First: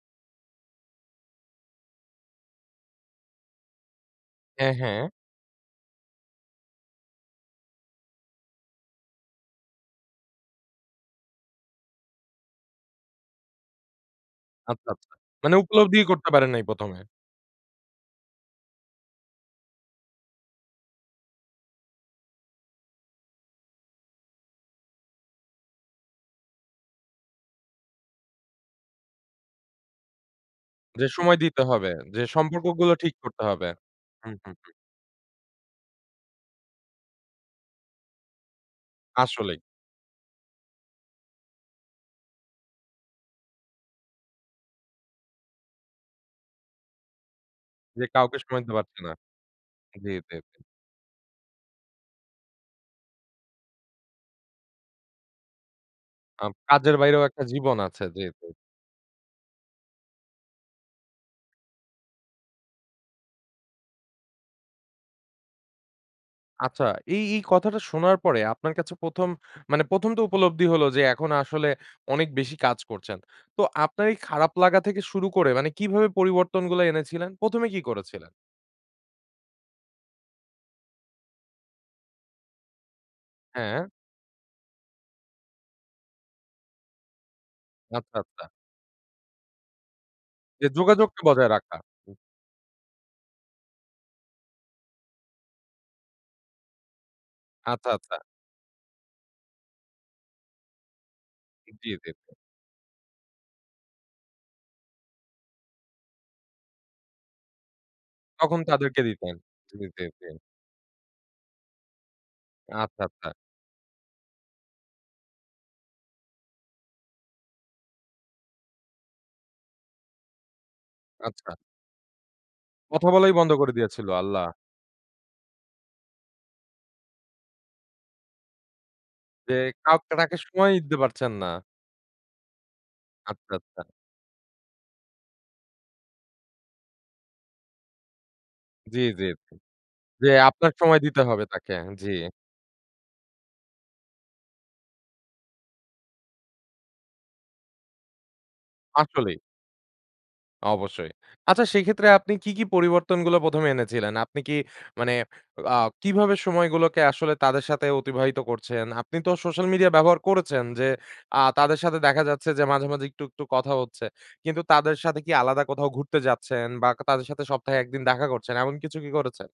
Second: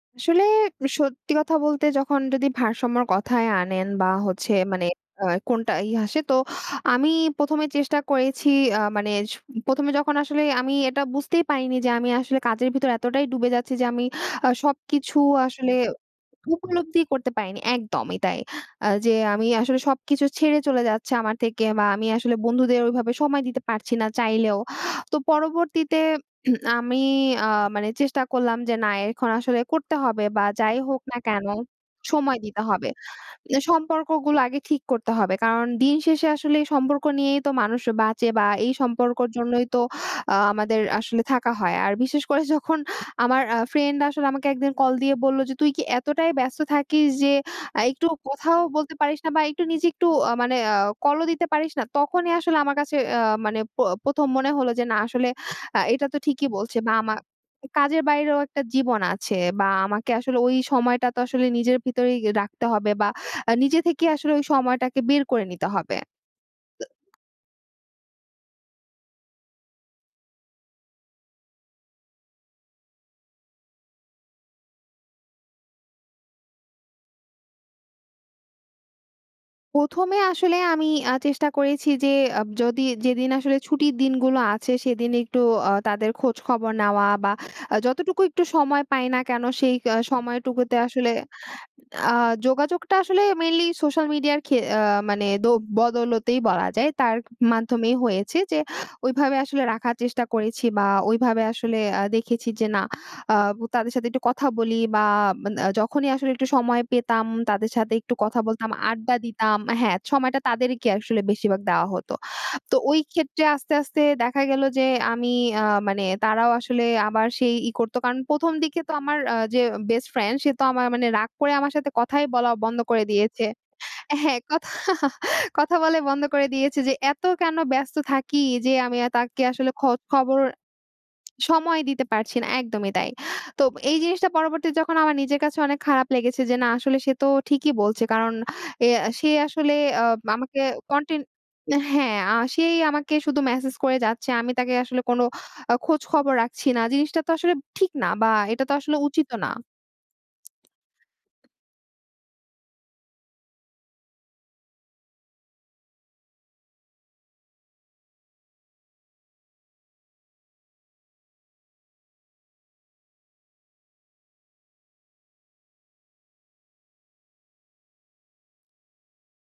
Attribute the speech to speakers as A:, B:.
A: আসলে সত্যি কথা বলতে, যখন যদি ভারসাম্যর কথায় আনেন বা, হচ্ছে
B: হ্যাঁ,
A: মানে
B: হ্যাঁ।
A: আ কোনটা ই আসে? তো আমি ১ম এ চেষ্টা করেছি আ মানে সু ১ম এ যখন আসলে আমি এটা বুঝতেই পারিনি যে আমি আসলে কাজের ভিতর এতটাই ডুবে যাচ্ছি যে আমি আ
B: আচ্ছা, আচ্ছা।
A: সবকিছু
B: মানে
A: আসলে
B: উপলব্ধিই করতে পারেন
A: ত
B: নাই ১ম এ।
A: উপলব্ধিই করতে পারিনি একদমই তাই। আ যে আমি আসলে সবকিছু ছেড়ে চলে যাচ্ছে আমার থেকে বা আমি আসলে বন্ধুদের ওইভাবে সময় দিতে পারছি না চাইলেও। তো পরবর্তীতে উম আমি আ মানে চেষ্টা করলাম যে না এখন আসলে করতে হবে বা যাই হোক
B: যে
A: না
B: সময়
A: কেন
B: দিতে হবে। যে
A: সময় দিতে হবে।
B: সম্পর্কগুলো ঠিক করতে
A: ইয়া
B: হবে। হুম,
A: সম্পর্কগুলা
B: হুম,
A: আগে
B: হুম।
A: ঠিক করতে হবে। কারণ দিন শেষে আসলে এই সম্পর্ক নিয়েই তো মানুষ বাঁচে বা, এই সম্পর্কর
B: আসলেই।
A: জন্যই তো আ আমাদের আসলে থাকা হয়। আর বিশেষ করে যখন আমার আ ফ্রেন্ড আসলে আমাকে একদিন কল দিয়ে বললো যে, "তুই কি এতটাই ব্যস্ত থাকিস যে আ
B: যে
A: একটুও
B: কাউকে সময়
A: কথাও
B: দিতে
A: বলতে
B: পারছে না।
A: পারিস না বা একটু, নিজে একটু
B: জ্বী,
A: আ
B: জ্বী,
A: মানে
B: জ্বী।
A: আ কলও দিতে পারিস না?" তখনই আসলে আমার কাছে আ মানে প ১ম মনে হলো যে, না, আসলে আ এটা তো
B: আ
A: ঠিকই বলছে বা,
B: কাজের
A: আমা
B: বাইরেও একটা জীবন
A: কাজের
B: আছে। জ্বী,
A: বাইরেও
B: জ্বী।
A: একটা জীবন আছে বা আমাকে আসলে ওই সময়টা তো আসলে নিজের ভিতরেই গে রাখতে হবে বা আ নিজে থেকেই আসলে ওই সময়টাকে বের করে নিতে হবে। তো
B: আচ্ছা। এই, এই কথাটা শোনার পরে আপনার কাছে ১ম মানে ১ম তো উপলব্ধি হলো যে এখন আসলে অনেক বেশি কাজ করছেন। তো আপনার এই খারাপ লাগা থেকে শুরু করে মানে কিভাবে পরিবর্তনগুলা এনেছিলেন? ১ম এ কি করেছিলেন?
A: ১ম এ আসলে আমি আ চেষ্টা করেছি যে, আব যদি যেদিন আসলে
B: হ্যাঁ।
A: ছুটির দিনগুলো আছে, সেদিন একটু আ তাদের খোঁজখবর নেওয়া বা আ
B: আচ্ছা,
A: যতটুকু
B: আচ্ছা।
A: একটু সময় পাই না কেন, সেই কা
B: যে
A: সময়টুকুতে আসলে
B: যোগাযোগকে বজায় রাখা।
A: আ
B: হুম।
A: যোগাযোগটা আসলে মেইনলি সোশ্যাল মিডিয়া খে আ মানে দো বদলতেই বলা যায়। তার
B: আচ্ছা,
A: মাধ্যমেই
B: আচ্ছা।
A: হয়েছে যে, ওইভাবে আসলে রাখার চেষ্টা করেছি বা ওইভাবে আসলে
B: দিয়ে
A: আ
B: দেকবো।
A: দেখেছি যে না আ বু তাদের সাথে একটু কথা বলি বা মান আ যখনই আসলে একটু সময় পেতাম, তাদের সাথে একটু কথা
B: তখন
A: বলতাম,
B: তাদেরকে
A: আড্ডা
B: দিতেন।
A: দিতাম
B: জি,
A: হ্যাঁ,
B: জি, জি।
A: সময়টা তাদেরকে আসলে বেশিরভাগ দেওয়া হতো। তো
B: আচ্ছা, আচ্ছা।
A: ওইক্ষেত্রে আস্তে, আস্তে দেখা গেল যে, আমি আ মানে তারাও আসলে আবার সেই, ই করতো। কারণ ১ম দিকে তো আমার আ যে বেস্টফ্রেন্ড সে তো আমার মানে রাগ করে
B: আচ্ছা।
A: আমার সাথে কথাই বলা বন্ধ করে
B: কথা বলাই
A: দিয়েছে
B: বন্ধ করে দিয়েছিল?
A: হ্যাঁ,
B: আল্লাহ!
A: কথা, কথা বলাই বন্ধ করে দিয়েছে যে এত কেন ব্যস্ত থাকি যে আমি আ তাকে
B: যে
A: আসলে খক খোঁজ
B: কাউকে তাকে
A: খবর
B: সময়ই দিতে পারছেন না।
A: সময় দিতে পারছি না। একদমই তাই।
B: আচ্ছা,
A: তো
B: আচ্ছা।
A: এই জিনিসটা পরবর্তীতে যখন আমার নিজের কাছে অনেক খারাপ লেগেছে যে না, আসলে সে তো ঠিকই বলছে। কারণ এ
B: জ্বী,
A: আ
B: জ্বী,
A: সে
B: জ্বী,
A: আসলে আ
B: জ্বী,
A: আমাকে
B: আপনার
A: অ
B: সময় দিতে
A: কনটেন
B: হবে তাকে। জ্বী।
A: হ্যাঁ, আ সেই আমাকে শুধু ম্যাসেজ করে যাচ্ছে। আমি তাকে আসলে কোন আ খোঁজখবর রাখছি না। জিনিসটা তো আসলে ঠিক না বা এটা তো আসলে
B: আসলেই।
A: উচিতও না।
B: অবশ্যই। আচ্ছা, সেক্ষেত্রে আপনি কি, কি পরিবর্তনগুলা ১ম এ এনেছিলেন? আপনি কি মানে আ কিভাবে সময়গুলোকে আসলে তাদের সাথে অতিবাহিত করছেন? আপনি তো সোশ্যাল মিডিয়া ব্যবহার করেছেন? যে আ তাদের সাথে দেখা যাচ্ছে যে মাঝে, মাঝে একটু, একটু কথা হচ্ছে। কিন্তু তাদের সাথে কি আলাদা কোথাও ঘুরতে যাচ্ছেন বা, কা তাদের সাথে সপ্তাহে ১ দিন দেখা করছেন, এমন কিছু কি করেছে?